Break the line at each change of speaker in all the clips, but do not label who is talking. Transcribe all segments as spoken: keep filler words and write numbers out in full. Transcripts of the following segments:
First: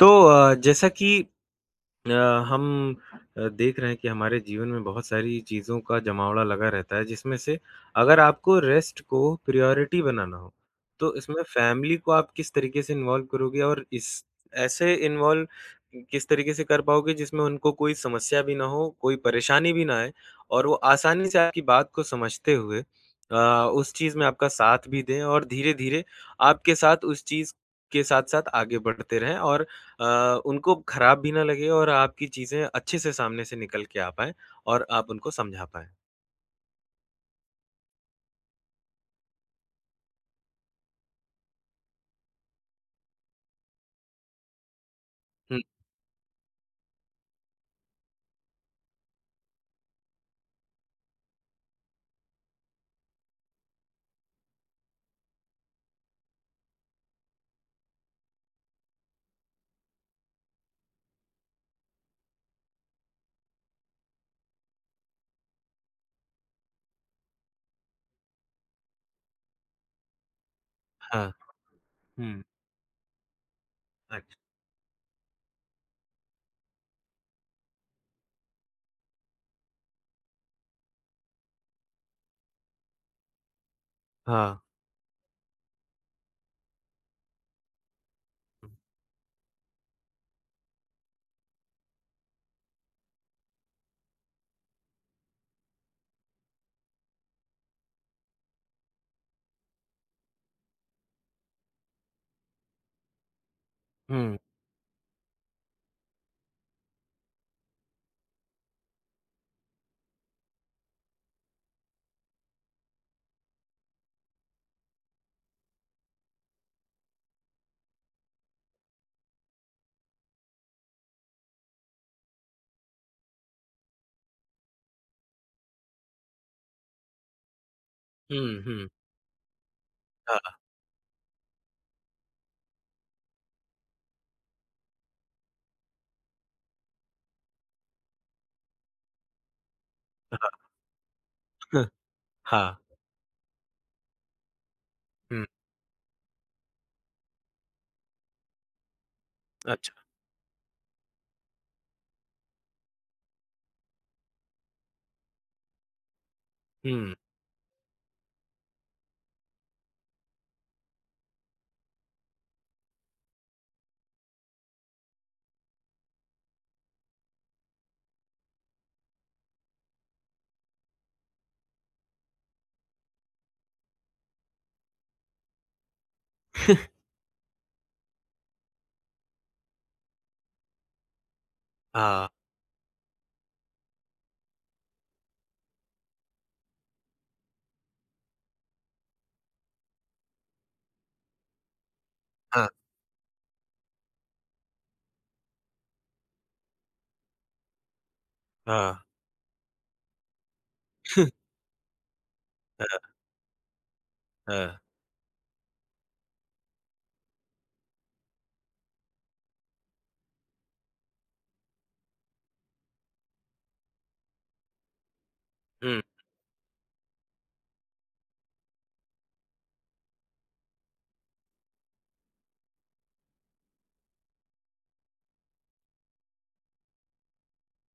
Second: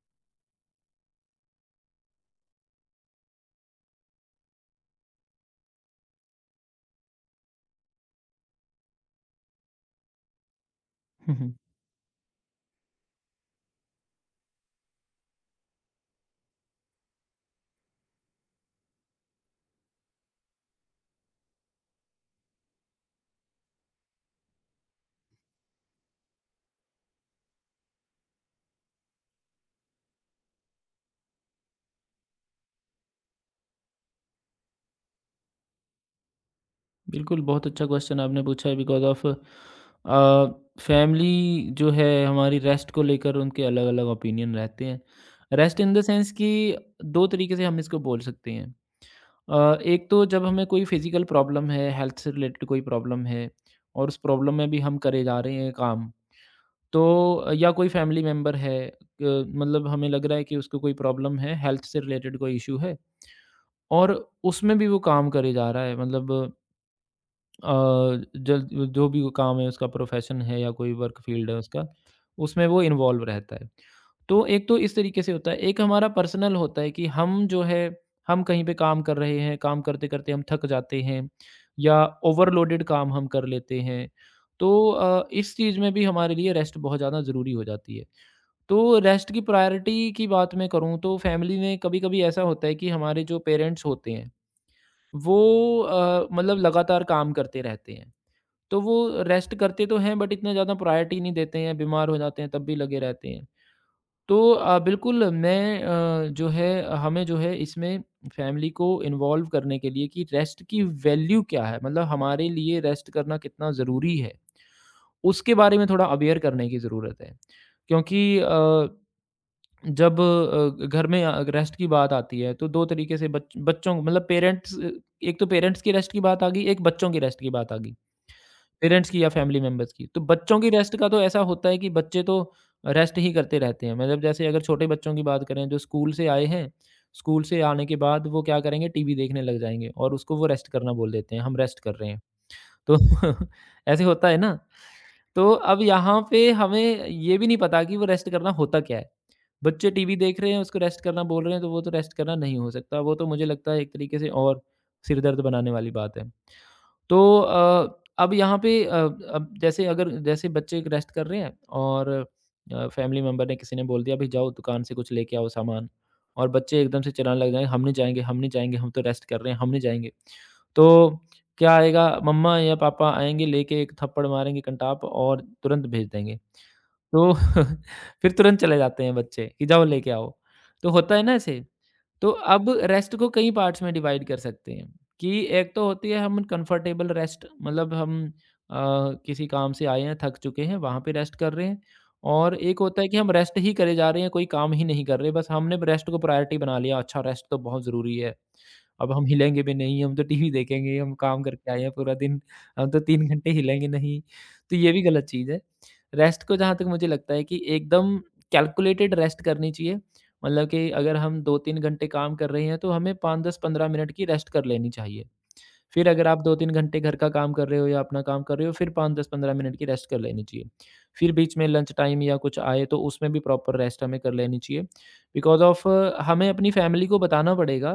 तो अ, जैसा कि अ, हम अ, देख रहे हैं कि हमारे जीवन में बहुत सारी चीज़ों का जमावड़ा लगा रहता है जिसमें से अगर आपको रेस्ट को प्रायोरिटी बनाना हो तो
हुँ,
इसमें
हुँ।
फैमिली को आप किस तरीके से इन्वॉल्व करोगे और इस ऐसे इन्वॉल्व किस तरीके से कर पाओगे जिसमें उनको कोई समस्या भी ना हो, कोई परेशानी भी ना आए और वो आसानी से आपकी बात को समझते हुए अ, उस चीज़ में आपका साथ भी दें और धीरे धीरे आपके साथ उस चीज़ के साथ साथ आगे बढ़ते रहें और अ, उनको खराब भी ना लगे और आपकी चीज़ें अच्छे से सामने से निकल के आ पाएँ और आप उनको समझा पाएँ।
बिल्कुल, बहुत अच्छा क्वेश्चन आपने पूछा है बिकॉज़ ऑफ़ अ, फैमिली जो है हमारी रेस्ट को लेकर उनके अलग-अलग ओपिनियन रहते हैं।
हुँ,
रेस्ट इन द सेंस कि दो तरीके से हम इसको बोल सकते हैं। अ, एक तो जब हमें कोई फिज़िकल प्रॉब्लम है, हेल्थ से रिलेटेड कोई प्रॉब्लम है और उस प्रॉब्लम में भी हम करे जा रहे हैं काम, तो या कोई फैमिली मेंबर है, क मतलब हमें लग रहा है कि उसको कोई प्रॉब्लम है, हेल्थ से रिलेटेड कोई इश्यू है और उसमें भी वो काम करे जा रहा है, मतलब अ, जल जो भी वो काम है, उसका प्रोफेशन है या कोई वर्क
हाँ,
फील्ड है उसका,
हुँ।
उसमें वो इन्वॉल्व रहता है।
अच्छा,
तो एक तो इस तरीके से होता है, एक हमारा पर्सनल होता है कि हम जो है हम कहीं पे काम कर रहे हैं, काम करते-करते हम थक जाते हैं या ओवरलोडेड काम हम कर लेते हैं।
हाँ।
तो अ, इस चीज़ में भी हमारे लिए रेस्ट बहुत ज़्यादा ज़रूरी हो जाती है। तो रेस्ट की प्रायोरिटी की बात मैं करूँ तो फैमिली में कभी-कभी ऐसा होता है कि हमारे जो पेरेंट्स होते हैं, वो अ, मतलब लगातार काम करते रहते हैं। तो वो रेस्ट करते तो हैं, बट इतना ज़्यादा प्रायोरिटी नहीं देते हैं, बीमार हो जाते हैं तब भी लगे रहते हैं।
हुँ,
तो अ, बिल्कुल, मैं अ, जो है हमें जो है इसमें फैमिली को इन्वॉल्व करने के लिए कि रेस्ट की वैल्यू क्या है? मतलब हमारे लिए रेस्ट करना कितना ज़रूरी है? उसके बारे में थोड़ा अवेयर करने की ज़रूरत है। क्योंकि अ, जब अ, घर में अ, रेस्ट की बात आती है तो दो तरीके से, बच बच्चों मतलब पेरेंट्स, एक तो पेरेंट्स की रेस्ट की बात आ गई, एक बच्चों की रेस्ट की बात आ गई।
हुँ, हुँ।
पेरेंट्स की या फैमिली मेंबर्स की। तो
हाँ,
बच्चों की रेस्ट का तो ऐसा होता है कि बच्चे तो रेस्ट ही करते रहते हैं। मतलब जैसे अगर छोटे बच्चों की बात करें, जो स्कूल से आए हैं, स्कूल से आने के बाद वो क्या करेंगे, टीवी देखने लग जाएँगे और उसको वो
हाँ,
रेस्ट करना बोल देते हैं, हम रेस्ट कर रहे हैं।
हाँ।
तो ऐसे होता है ना?
हुँ,
तो अब यहाँ पे हमें ये भी नहीं पता कि वो रेस्ट करना होता क्या है? बच्चे
अच्छा,
टीवी देख रहे हैं, उसको रेस्ट करना बोल रहे हैं, तो वो तो रेस्ट करना नहीं हो सकता। वो तो मुझे लगता है एक तरीके से और सिर दर्द बनाने वाली बात है।
हुँ,
तो अ, अब यहाँ पे अ, अब जैसे, अगर जैसे बच्चे रेस्ट कर रहे हैं और अ, फैमिली मेम्बर ने, किसी ने बोल दिया, भाई जाओ दुकान से कुछ लेके आओ सामान, और बच्चे एकदम से चिल्लाने लग जाएंगे, हम नहीं जाएंगे, हम नहीं जाएंगे, हम तो रेस्ट कर रहे हैं, हम नहीं जाएंगे। तो क्या आएगा? मम्मा या पापा आएंगे, लेके एक थप्पड़ मारेंगे कंटाप, और तुरंत भेज देंगे। तो फिर तुरंत चले जाते हैं बच्चे कि जाओ लेके आओ। तो होता है ना ऐसे?
हाँ,
तो अब रेस्ट को कई पार्ट्स में डिवाइड कर सकते हैं कि एक तो होती है हम कंफर्टेबल रेस्ट, मतलब हम अ, किसी काम से आए हैं, थक चुके हैं, वहाँ पे रेस्ट कर रहे हैं। और
हाँ,
एक होता है कि हम रेस्ट ही करे जा रहे हैं, कोई काम ही नहीं कर रहे, बस हमने रेस्ट को प्रायोरिटी बना लिया, अच्छा रेस्ट तो बहुत ज़रूरी है,
हाँ,
अब हम हिलेंगे भी नहीं, हम तो टीवी देखेंगे, हम काम करके आए हैं पूरा दिन, हम तो
हाँ,
तीन घंटे हिलेंगे नहीं।
हाँ,
तो ये भी गलत चीज़ है। रेस्ट को जहाँ तक मुझे लगता है कि एकदम कैलकुलेटेड रेस्ट करनी चाहिए। मतलब कि अगर हम दो-तीन घंटे काम कर रहे हैं, तो हमें पाँच-दस-पंद्रह मिनट की रेस्ट कर लेनी चाहिए।
हुँ।
फिर अगर आप दो-तीन घंटे घर का काम कर रहे हो या अपना काम कर रहे हो, फिर पाँच-दस-पंद्रह मिनट की रेस्ट कर लेनी चाहिए। फिर बीच में लंच टाइम या कुछ आए, तो उसमें भी प्रॉपर रेस्ट हमें कर लेनी चाहिए। बिकॉज़ ऑफ़ हमें अपनी फैमिली को बताना पड़ेगा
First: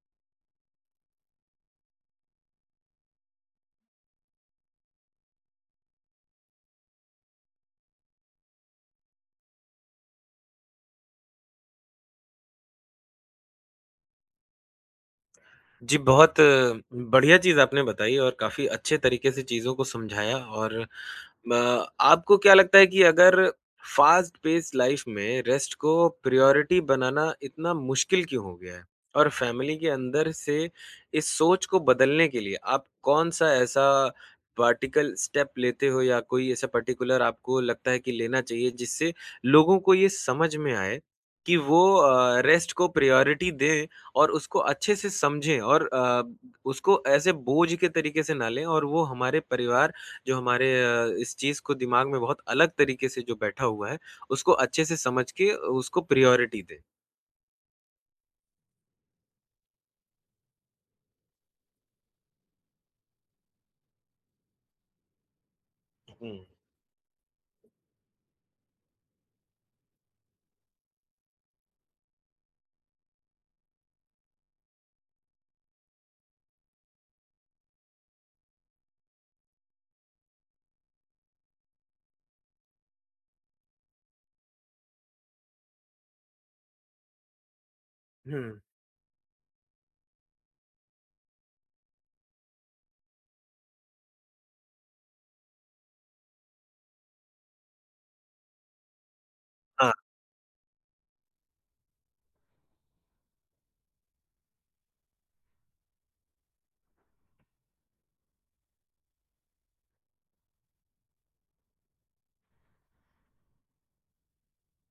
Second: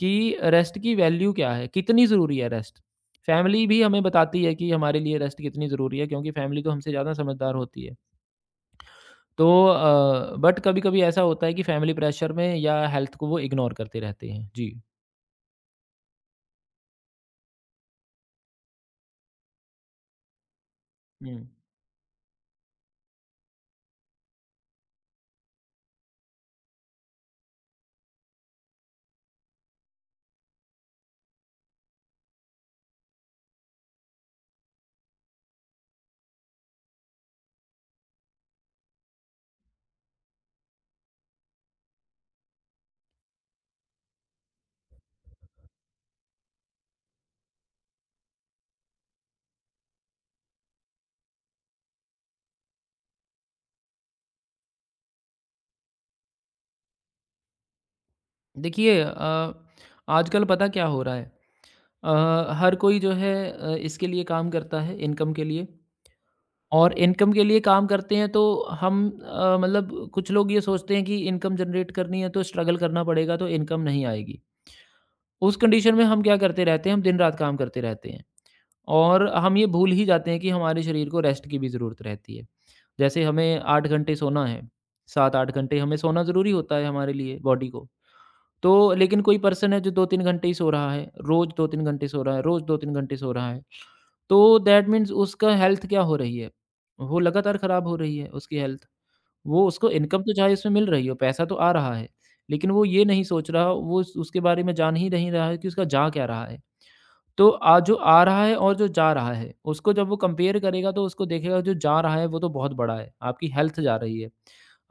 कि रेस्ट की वैल्यू क्या है, कितनी ज़रूरी है रेस्ट। फैमिली भी हमें बताती है कि हमारे लिए रेस्ट कितनी ज़रूरी है, क्योंकि फैमिली तो हमसे ज़्यादा समझदार होती है। तो अ, बट कभी-कभी ऐसा होता है कि फैमिली प्रेशर में या हेल्थ को वो इग्नोर करते रहते हैं। जी।
जी, बहुत बढ़िया चीज़ आपने बताई और काफ़ी अच्छे तरीके से चीज़ों को समझाया। और
हुँ।
अ, आपको क्या लगता है कि अगर फ़ास्ट पेस्ड लाइफ़ में रेस्ट को प्रायोरिटी बनाना इतना मुश्किल क्यों हो गया है? और फ़ैमिली के अंदर से इस सोच को बदलने के लिए आप कौन-सा ऐसा पार्टिकल स्टेप लेते हो, या कोई ऐसा पर्टिकुलर आपको लगता है कि लेना चाहिए जिससे लोगों को ये समझ में आए कि वो अ, रेस्ट को प्रायोरिटी दें और उसको अच्छे से समझें और अ, उसको ऐसे बोझ के तरीके से ना लें, और वो हमारे परिवार जो हमारे अ, इस चीज़ को दिमाग में बहुत अलग तरीके से जो बैठा हुआ है, उसको अच्छे से समझ के उसको प्रायोरिटी दें।
देखिए, अ, आजकल पता क्या हो रहा है, अ, हर कोई जो है अ, इसके लिए काम करता है, इनकम के लिए।
हुँ,
और इनकम के लिए काम करते हैं, तो हम अ, मतलब कुछ लोग ये सोचते हैं कि इनकम जनरेट करनी है तो स्ट्रगल करना पड़ेगा, तो इनकम नहीं आएगी। उस कंडीशन में हम क्या करते रहते हैं, हम दिन रात काम करते रहते हैं और हम ये भूल ही जाते हैं कि हमारे शरीर को रेस्ट की भी ज़रूरत रहती है। जैसे हमें आठ घंटे सोना है, सात-आठ घंटे हमें सोना ज़रूरी होता है हमारे लिए, बॉडी को।
हुँ,
तो लेकिन कोई पर्सन है जो दो-तीन घंटे ही सो रहा है, रोज़ दो-तीन घंटे सो रहा है, रोज़ दो-तीन घंटे सो रहा है। तो दैट मीन्स उसका हेल्थ क्या हो रही है? वो लगातार खराब हो रही है उसकी हेल्थ। वो उसको
हाँ।
इनकम तो चाहे उसमें मिल रही हो, पैसा तो आ रहा है, लेकिन वो ये नहीं सोच रहा, वो उस उसके बारे में जान ही नहीं रहा है कि उसका जा क्या रहा है। तो आ जो आ रहा है और जो जा रहा है, उसको जब वो कंपेयर करेगा तो उसको देखेगा जो जा रहा है वो तो बहुत बड़ा है। आपकी हेल्थ जा रही है,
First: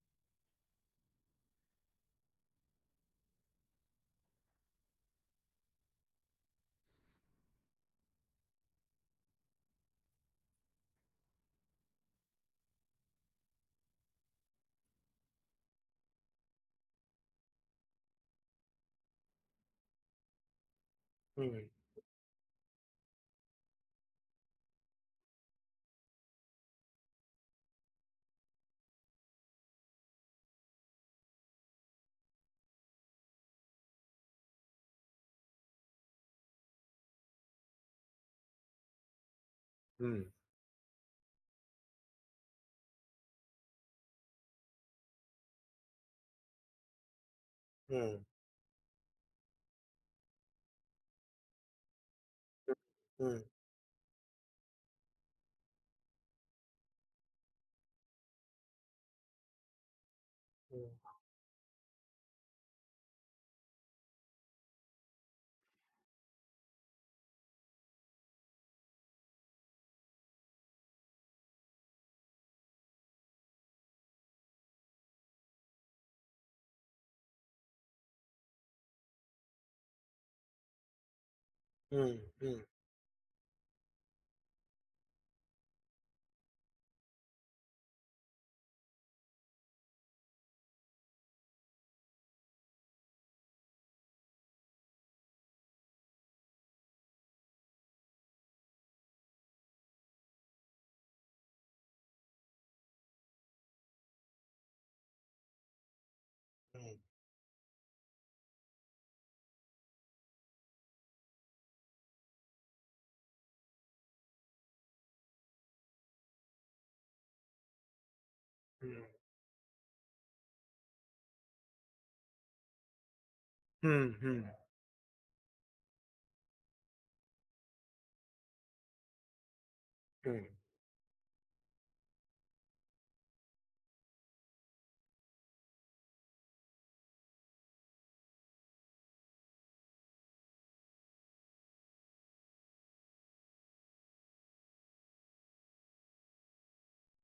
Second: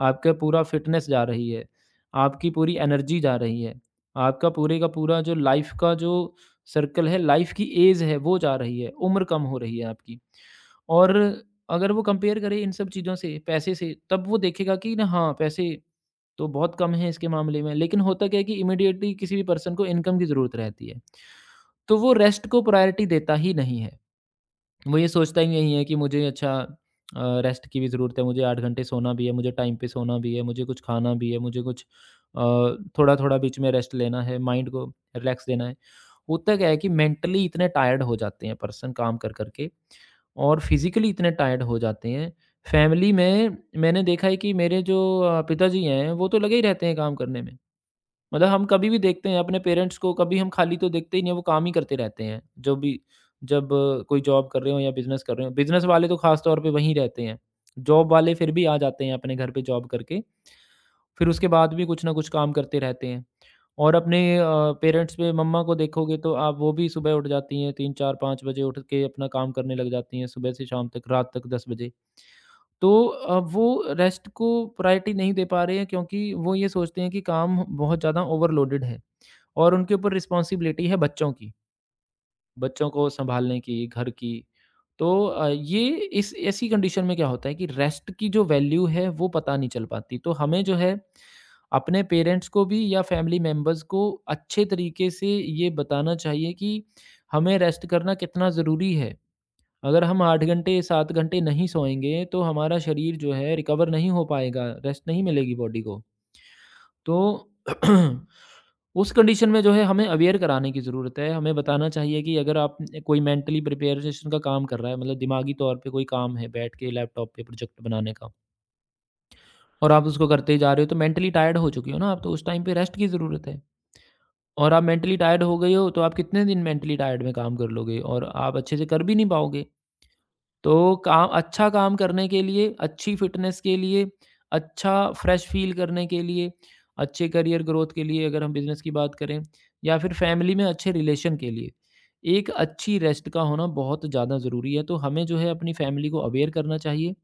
आपका पूरा फिटनेस जा रही है, आपकी पूरी एनर्जी जा रही है, आपका पूरे का पूरा जो लाइफ का जो सर्कल है, लाइफ की एज है वो जा रही है, उम्र कम हो रही है आपकी। और अगर वो कंपेयर करे इन सब चीज़ों से, पैसे से, तब वो देखेगा कि ना, हाँ, पैसे तो बहुत कम है इसके मामले में, लेकिन होता क्या है कि इमीडिएटली किसी भी पर्सन को इनकम की ज़रूरत रहती है।
हुँ,
तो वो रेस्ट को प्रायोरिटी देता ही नहीं है। वो ये सोचता ही नहीं है कि मुझे अच्छा अ, रेस्ट की भी ज़रूरत है, मुझे आठ घंटे सोना भी है, मुझे टाइम पे सोना भी है, मुझे कुछ खाना भी है, मुझे कुछ अ, थोड़ा-थोड़ा बीच में रेस्ट लेना है, माइंड को रिलैक्स देना है। होता क्या है कि मेंटली इतने टायर्ड हो जाते हैं पर्सन काम कर-कर के,
हुँ, हुँ,
और फिज़िकली इतने टायर्ड हो जाते हैं। फैमिली में मैंने देखा है कि मेरे जो अ, पिताजी हैं, वो तो लगे ही रहते हैं काम करने में।
हुँ,
मतलब हम कभी भी देखते हैं अपने पेरेंट्स को, कभी हम खाली तो देखते ही नहीं हैं, वो काम ही करते रहते हैं। जो भी,
हुँ,
जब अ, कोई जॉब कर रहे हो या बिज़नेस कर रहे हो, बिज़नेस वाले तो ख़ास तौर पे वहीं रहते हैं। जॉब वाले फिर भी आ जाते हैं अपने घर पे जॉब करके,
हुँ,
फिर उसके बाद भी कुछ ना कुछ काम करते रहते हैं। और अपने अ, पेरेंट्स पे, मम्मा को देखोगे तो आप, वो भी सुबह उठ जाती हैं तीन-चार-पाँच बजे, उठ के अपना काम करने लग जाती हैं सुबह से शाम तक, रात तक दस बजे। तो अ, वो रेस्ट को प्रायोरिटी नहीं दे पा रहे हैं, क्योंकि वो ये सोचते हैं कि काम बहुत ज़्यादा ओवरलोडेड है। और उनके ऊपर रिस्पॉन्सिबिलिटी है बच्चों की,
हुँ, हुँ,
बच्चों को सँभालने की, घर की। तो अ, ये इस ऐसी कंडीशन में क्या होता है कि रेस्ट की जो वैल्यू है वो पता नहीं चल पाती। तो हमें जो है अपने पेरेंट्स को भी या फैमिली मेंबर्स को अच्छे तरीके से ये बताना चाहिए कि हमें रेस्ट करना कितना ज़रूरी है। अगर हम आठ घंटे, सात घंटे नहीं सोएँगे तो हमारा शरीर जो है रिकवर नहीं हो पाएगा, रेस्ट नहीं मिलेगी बॉडी को। तो उस कंडीशन में जो है हमें अवेयर कराने की ज़रूरत है। हमें बताना चाहिए कि अगर आप कोई मेंटली प्रिपरेशन का काम कर रहा है, मतलब दिमागी तौर पे कोई काम है बैठ के लैपटॉप पे प्रोजेक्ट बनाने का,
हुँ,
और आप उसको करते ही जा रहे हो तो मेंटली टायर्ड हो चुके हो ना आप, तो उस टाइम पे रेस्ट की ज़रूरत है।
हुँ, हुँ, हुँ,
और आप मेंटली टायर्ड हो गए हो तो आप कितने दिन मेंटली टायर्ड में काम कर लोगे, और आप अच्छे से कर भी नहीं पाओगे।
हुँ,
तो काम, अच्छा काम करने के लिए, अच्छी फ़िटनेस के लिए, अच्छा फ्रेश फ़ील करने के लिए, अच्छे करियर ग्रोथ के लिए अगर हम बिज़नेस की बात करें, या फिर फ़ैमिली में अच्छे रिलेशन के लिए, एक अच्छी रेस्ट का होना बहुत ज़्यादा ज़रूरी है। तो हमें जो है अपनी फ़ैमिली को अवेयर करना चाहिए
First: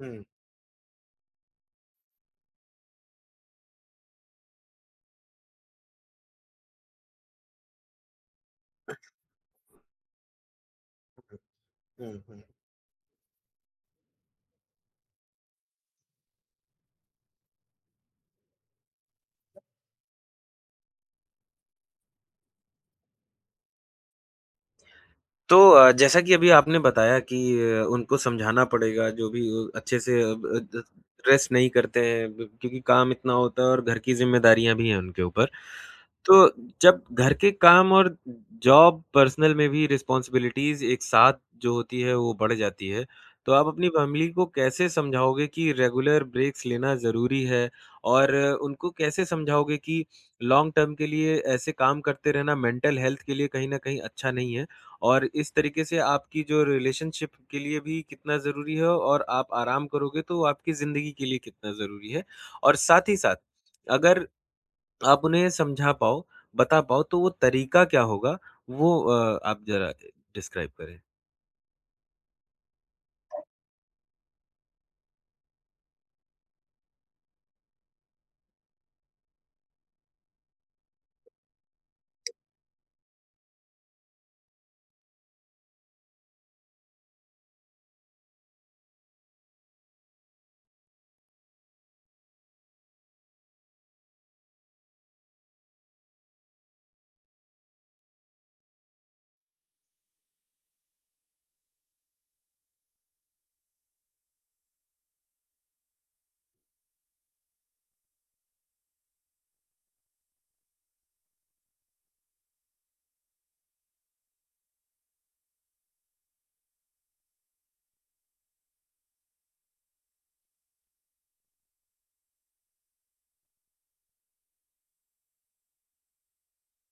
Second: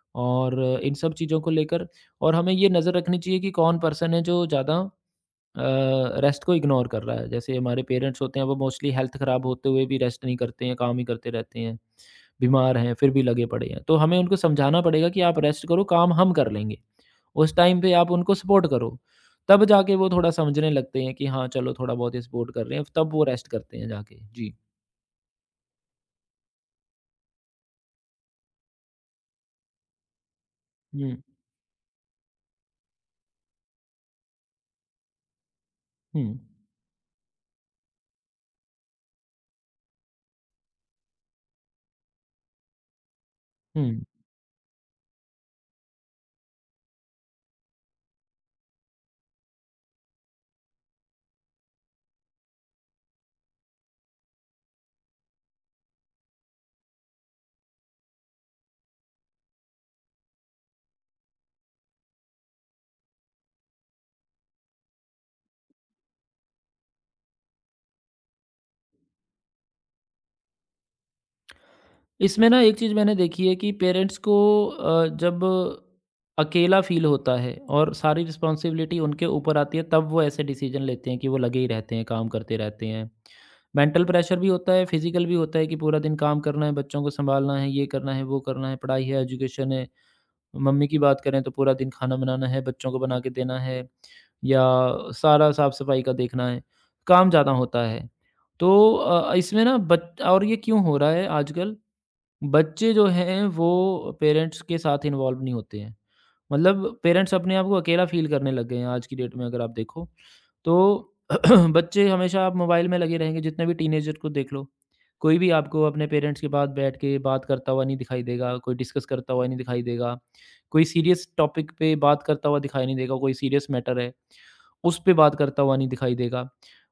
हुँ,
और इन सब चीज़ों को लेकर, और हमें ये नज़र रखनी चाहिए कि कौन पर्सन है जो ज़्यादा अ, रेस्ट को इग्नोर कर रहा है। जैसे हमारे पेरेंट्स होते हैं वो मोस्टली हेल्थ ख़राब होते हुए भी रेस्ट नहीं करते हैं, काम ही करते रहते हैं।
हुँ, हुँ।
बीमार हैं, फिर भी लगे पड़े हैं। तो हमें उनको समझाना पड़ेगा कि आप रेस्ट करो, काम हम कर लेंगे। उस टाइम पे आप उनको सपोर्ट करो। तब जाके वो थोड़ा समझने लगते हैं कि हाँ, चलो थोड़ा बहुत ये सपोर्ट कर रहे हैं, तब वो रेस्ट करते हैं जाके। जी।
तो अ, जैसा कि अभी आपने बताया कि अ, उनको समझाना पड़ेगा, जो भी अ, अच्छे से अ, ब- द-
हुँ।
रेस्ट नहीं करते हैं, ब- क्योंकि काम इतना होता है और घर की जिम्मेदारियां भी हैं उनके ऊपर।
हुँ।
तो जब घर के काम और जॉब पर्सनल में भी रिस्पॉन्सिबिलिटीज एक साथ जो होती है वो बढ़ जाती है, तो आप अपनी
हुँ।
फैमिली को कैसे समझाओगे कि रेगुलर ब्रेक्स लेना ज़रूरी है, और अ, उनको कैसे समझाओगे कि लॉन्ग टर्म के लिए ऐसे काम करते रहना मेंटल हेल्थ के लिए कहीं ना कहीं अच्छा नहीं है, और इस तरीके से आपकी जो रिलेशनशिप के लिए भी कितना ज़रूरी है, और आप आराम करोगे तो आपकी ज़िंदगी के लिए कितना ज़रूरी है। और साथ ही साथ अगर आप उन्हें समझा पाओ, बता पाओ, तो वो तरीका क्या होगा? वो अ, आप ज़रा डिस्क्राइब करें?
इसमें ना एक चीज़ मैंने देखी है कि पेरेंट्स को अ, जब अकेला फ़ील होता है और सारी रिस्पॉन्सिबिलिटी उनके ऊपर आती है तब वो ऐसे डिसीजन लेते हैं कि वो लगे ही रहते हैं काम करते रहते हैं। मेंटल प्रेशर भी होता है फिजिकल भी होता है कि पूरा दिन काम करना है, बच्चों को संभालना है, ये करना है, वो करना है, पढ़ाई है, एजुकेशन है। मम्मी की बात करें तो पूरा दिन खाना बनाना है, बच्चों को बना के देना है या सारा साफ सफाई का देखना है। काम ज़्यादा होता है। तो अ, इसमें ना बच और ये क्यों हो रहा है आजकल? बच्चे जो हैं वो पेरेंट्स के साथ इन्वॉल्व नहीं होते हैं। मतलब पेरेंट्स अपने आप को अकेला फ़ील करने लग गए हैं आज की डेट में, अगर आप देखो। तो बच्चे हमेशा आप मोबाइल में लगे रहेंगे, जितने भी टीनेजर को देख लो। कोई भी आपको अपने पेरेंट्स के पास बैठ के बात करता हुआ नहीं दिखाई देगा, कोई डिस्कस करता हुआ नहीं दिखाई देगा। कोई सीरियस टॉपिक पे बात करता हुआ दिखाई नहीं देगा, कोई सीरियस मैटर है। उस पे बात करता हुआ नहीं दिखाई देगा।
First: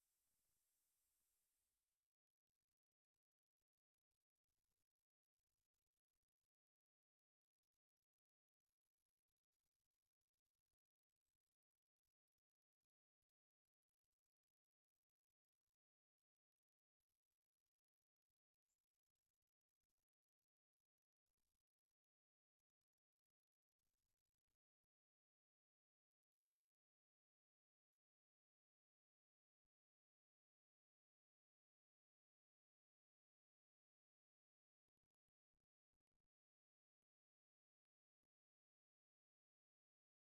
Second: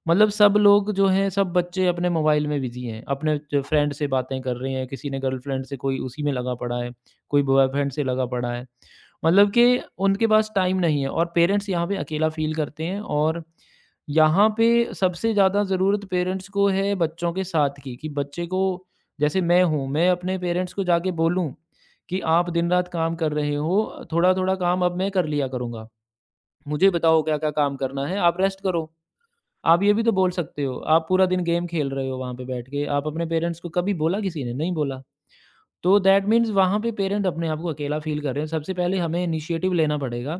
मतलब सब लोग जो हैं, सब बच्चे अपने मोबाइल में बिज़ी हैं, अपने च फ्रेंड से बातें कर रहे हैं, किसी ने गर्लफ्रेंड से, कोई उसी में लगा पड़ा है, कोई बॉयफ्रेंड से लगा पड़ा है। मतलब कि उनके पास टाइम नहीं है, और पेरेंट्स यहाँ पे अकेला फ़ील करते हैं। और यहाँ पे सबसे ज़्यादा ज़रूरत पेरेंट्स को है बच्चों के साथ की, कि बच्चे को, जैसे मैं हूँ, मैं अपने पेरेंट्स को जाके बोलूँ कि आप दिन-रात काम कर रहे हो, थोड़ा-थोड़ा काम अब मैं कर लिया करूँगा। मुझे बताओ क्या-क्या काम करना है, आप रेस्ट करो। आप ये भी तो बोल सकते हो, आप पूरा दिन गेम खेल रहे हो वहाँ पे बैठ के, आप अपने पेरेंट्स को कभी बोला किसी ने? नहीं बोला। तो दैट मीन्स वहाँ पे पेरेंट अपने आप को अकेला फ़ील कर रहे हैं। सबसे पहले हमें इनिशिएटिव लेना पड़ेगा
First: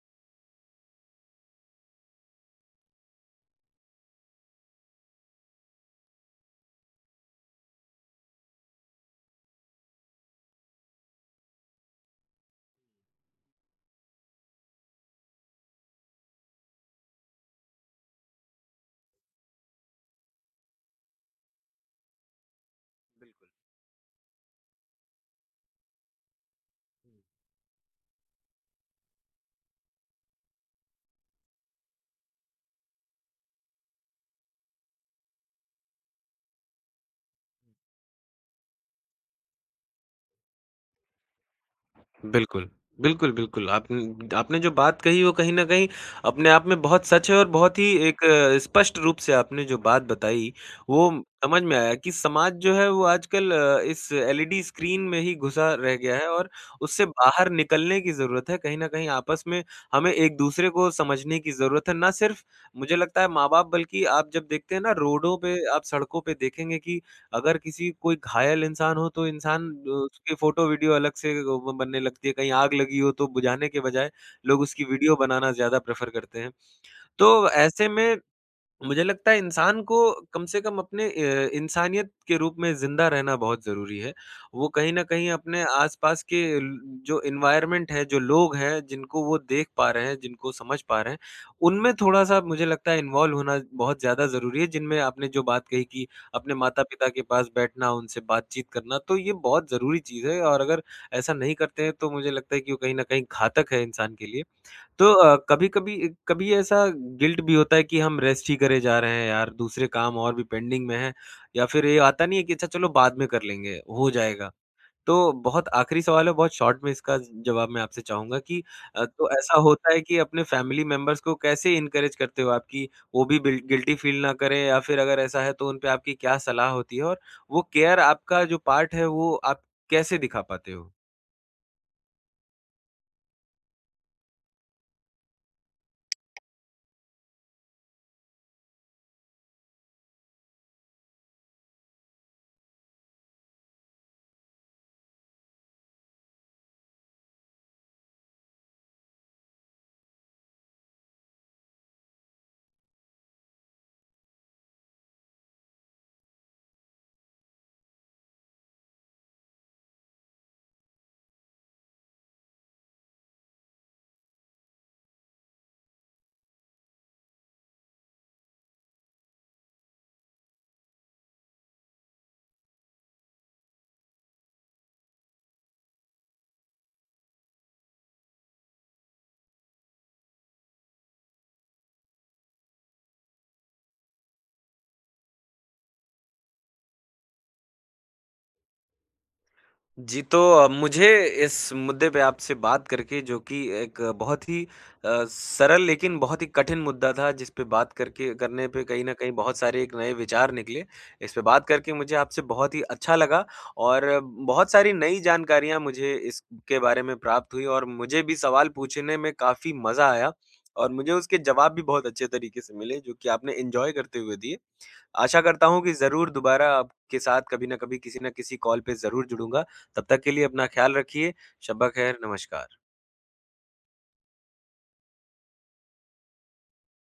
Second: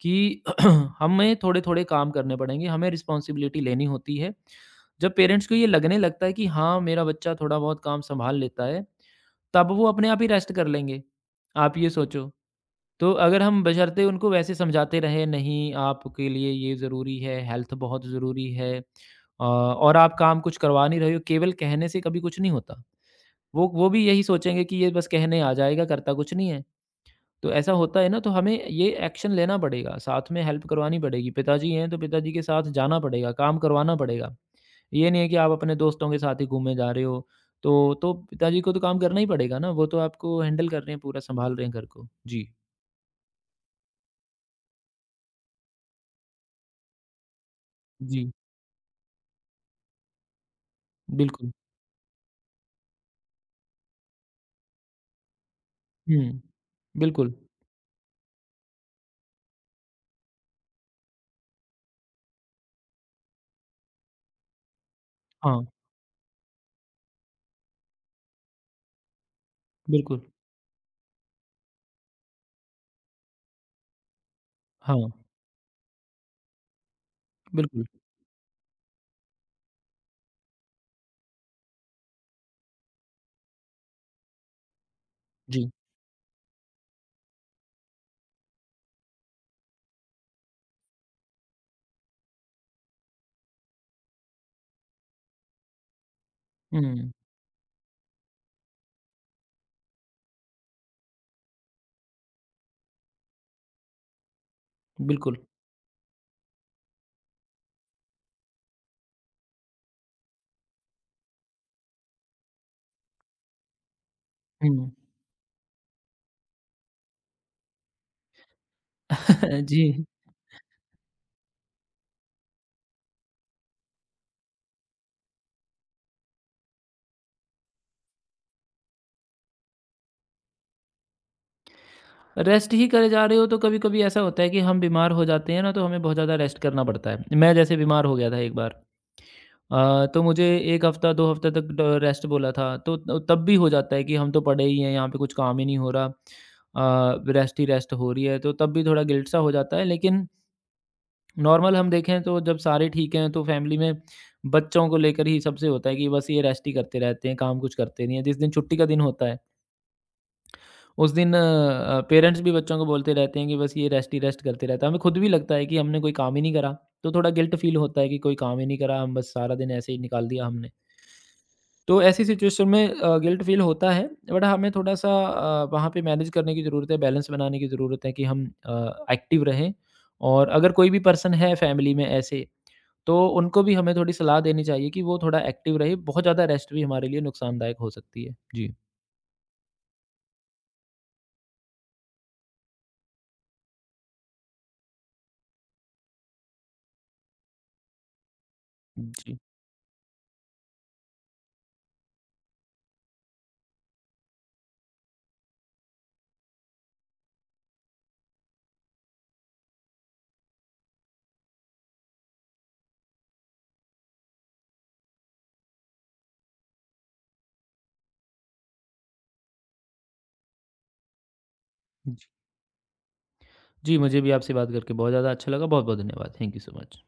कि हमें थोड़े-थोड़े काम करने पड़ेंगे, हमें रिस्पॉन्सिबिलिटी लेनी होती है। जब पेरेंट्स को ये लगने लगता है कि हाँ, मेरा बच्चा थोड़ा बहुत काम सँभाल लेता है, तब वो अपने आप ही रेस्ट कर लेंगे। आप ये सोचो। तो अगर हम बशर्ते उनको वैसे समझाते रहें, नहीं आपके लिए ये ज़रूरी है, हेल्थ बहुत ज़रूरी है, अ, और आप काम कुछ करवा नहीं रहे हो, केवल कहने से कभी कुछ नहीं होता।
बिल्कुल।
वो वो भी यही सोचेंगे कि ये बस कहने आ जाएगा, करता कुछ नहीं है। तो ऐसा होता है ना, तो हमें ये एक्शन लेना पड़ेगा, साथ में हेल्प करवानी पड़ेगी। पिताजी हैं तो पिताजी के साथ जाना पड़ेगा, काम करवाना पड़ेगा। ये नहीं है कि आप अपने दोस्तों के साथ ही घूमने जा रहे हो, तो तो पिताजी को तो काम करना ही पड़ेगा ना, वो तो आपको हैंडल कर रहे हैं पूरा, सँभाल रहे हैं घर को। जी,
बिल्कुल। बिल्कुल, बिल्कुल। आपन आपने जो बात कही वो कहीं न कहीं अपने आप में बहुत सच है, और बहुत ही एक
जी,
अ, स्पष्ट रूप से आपने जो बात बताई, वो
बिल्कुल।
समझ में आया कि समाज जो है वो आजकल अ, इस एलईडी स्क्रीन में ही घुसा रह गया है,
हुँ,
और उससे
बिल्कुल।
बाहर निकलने की ज़रूरत है। कहीं न कहीं आपस में हमें एक-दूसरे को समझने की ज़रूरत है। ना सिर्फ़ मुझे लगता है माँ-बाप, बल्कि आप जब देखते हैं ना रोडों पे,
हाँ,
आप सड़कों पे देखेंगे कि अगर किसी कोई घायल इंसान हो तो इंसान अ,
बिल्कुल।
उसकी फ़ोटो वीडियो अलग से अ, ब बनने लगती है, कहीं आग लगी हो तो बुझाने के बजाय लोग उसकी
हाँ,
वीडियो बनाना ज़्यादा प्रेफ़र करते हैं। तो
बिल्कुल।
ऐसे में मुझे लगता है इंसान को कम से कम अपने अ, इंसानियत के रूप में ज़िंदा रहना बहुत ज़रूरी है। वो कहीं न कहीं अपने
जी।
आस-पास के ल जो एनवायरनमेंट है, जो लोग हैं, जिनको वो देख पा रहे हैं, जिनको समझ पा रहे हैं, उनमें थोड़ा-सा मुझे लगता है इन्वॉल्व होना बहुत ज़्यादा ज़रूरी है। जिनमें आपने जो बात कही कि अपने माता-पिता
हुँ,
के पास बैठना, उनसे बातचीत करना, तो ये बहुत ज़रूरी चीज़ है, और अगर ऐसा नहीं करते हैं तो मुझे लगता है कि वो कहीं न कहीं घातक है इंसान के लिए। तो अ,
बिल्कुल।
कभी-कभी कभी ऐसा गिल्ट भी होता है कि हम रेस्ट ही करे जा रहे हैं यार, दूसरे काम और भी पेंडिंग में हैं, या फिर ये आता नहीं है कि अच्छा चलो बाद में कर लेंगे, हो जाएगा।
हुँ,
तो बहुत आखिरी सवाल है, बहुत शॉर्ट में इसका जवाब मैं आपसे चाहूँगा कि अ, तो ऐसा
जी।
होता है कि अपने फैमिली मेंबर्स को कैसे एनकरेज करते हो आप कि वो भी बिल गिल्टी फील ना करें, या फिर अगर ऐसा है तो उन पे आपकी क्या सलाह होती है? और वो केयर आपका जो पार्ट है, वो आप कैसे दिखा पाते हो?
रेस्ट ही करे जा रहे हो तो कभी-कभी ऐसा होता है कि हम बीमार हो जाते हैं ना, तो हमें बहुत ज़्यादा रेस्ट करना पड़ता है। मैं जैसे बीमार हो गया था एक बार, अ, तो मुझे एक हफ़्ता दो हफ़्ते तक ड रेस्ट बोला था। तो त तब भी हो जाता है कि हम तो पड़े ही हैं, यहाँ पे कुछ काम ही नहीं हो रहा। अ, रेस्ट ही रेस्ट हो रही है, तो तब भी थोड़ा गिल्ट सा हो जाता है। लेकिन नॉर्मल हम देखें तो जब सारे ठीक हैं तो फैमिली में बच्चों को लेकर ही सबसे होता है कि बस ये रेस्ट ही करते रहते हैं, काम कुछ करते नहीं हैं। जिस दिन छुट्टी का दिन होता है, उस दिन अ, पेरेंट्स भी बच्चों को बोलते रहते हैं कि बस ये रेस्ट ही रेस्ट करते रहता है। हमें खुद भी लगता है कि हमने कोई काम ही नहीं करा, तो थोड़ा गिल्ट फील होता है कि कोई काम ही नहीं करा, हम बस सारा दिन ऐसे ही निकाल दिया हमने। तो ऐसी सिचुएशन में अ, गिल्ट फील होता है, बट हमें थोड़ा-सा अ, वहाँ पे मैनेज करने की ज़रूरत है, बैलेंस बनाने की ज़रूरत है कि हम अ, एक्टिव रहें। और अगर कोई भी पर्सन है फैमिली में ऐसे तो उनको भी हमें थोड़ी सलाह देनी चाहिए कि वो थोड़ा एक्टिव रहे, बहुत ज़्यादा रेस्ट भी हमारे लिए नुकसानदायक हो सकती है। जी,
जी, तो अ, मुझे इस मुद्दे पे आपसे बात करके, जो कि एक बहुत ही अ, सरल लेकिन बहुत ही कठिन मुद्दा था, जिस पे बात करके करने पे कहीं न कहीं
जी,
बहुत सारे एक नए विचार निकले। इस पे बात करके मुझे आपसे बहुत ही अच्छा लगा, और बहुत सारी नई जानकारियाँ मुझे इसके बारे में प्राप्त हुई, और मुझे भी सवाल पूछने में काफ़ी मज़ा आया, और मुझे उसके जवाब भी बहुत अच्छे तरीके से मिले जो कि आपने एन्जॉय करते हुए दिए। आशा करता हूँ कि ज़रूर दोबारा आपके साथ कभी न कभी किसी न किसी कॉल पे ज़रूर जुड़ूँगा। तब तक के लिए अपना ख़्याल रखिए। शब्बा ख़ैर,
जी।
नमस्कार।
जी, मुझे भी आपसे बात करके बहुत ज़्यादा अच्छा लगा, बहुत-बहुत धन्यवाद। Thank you so much.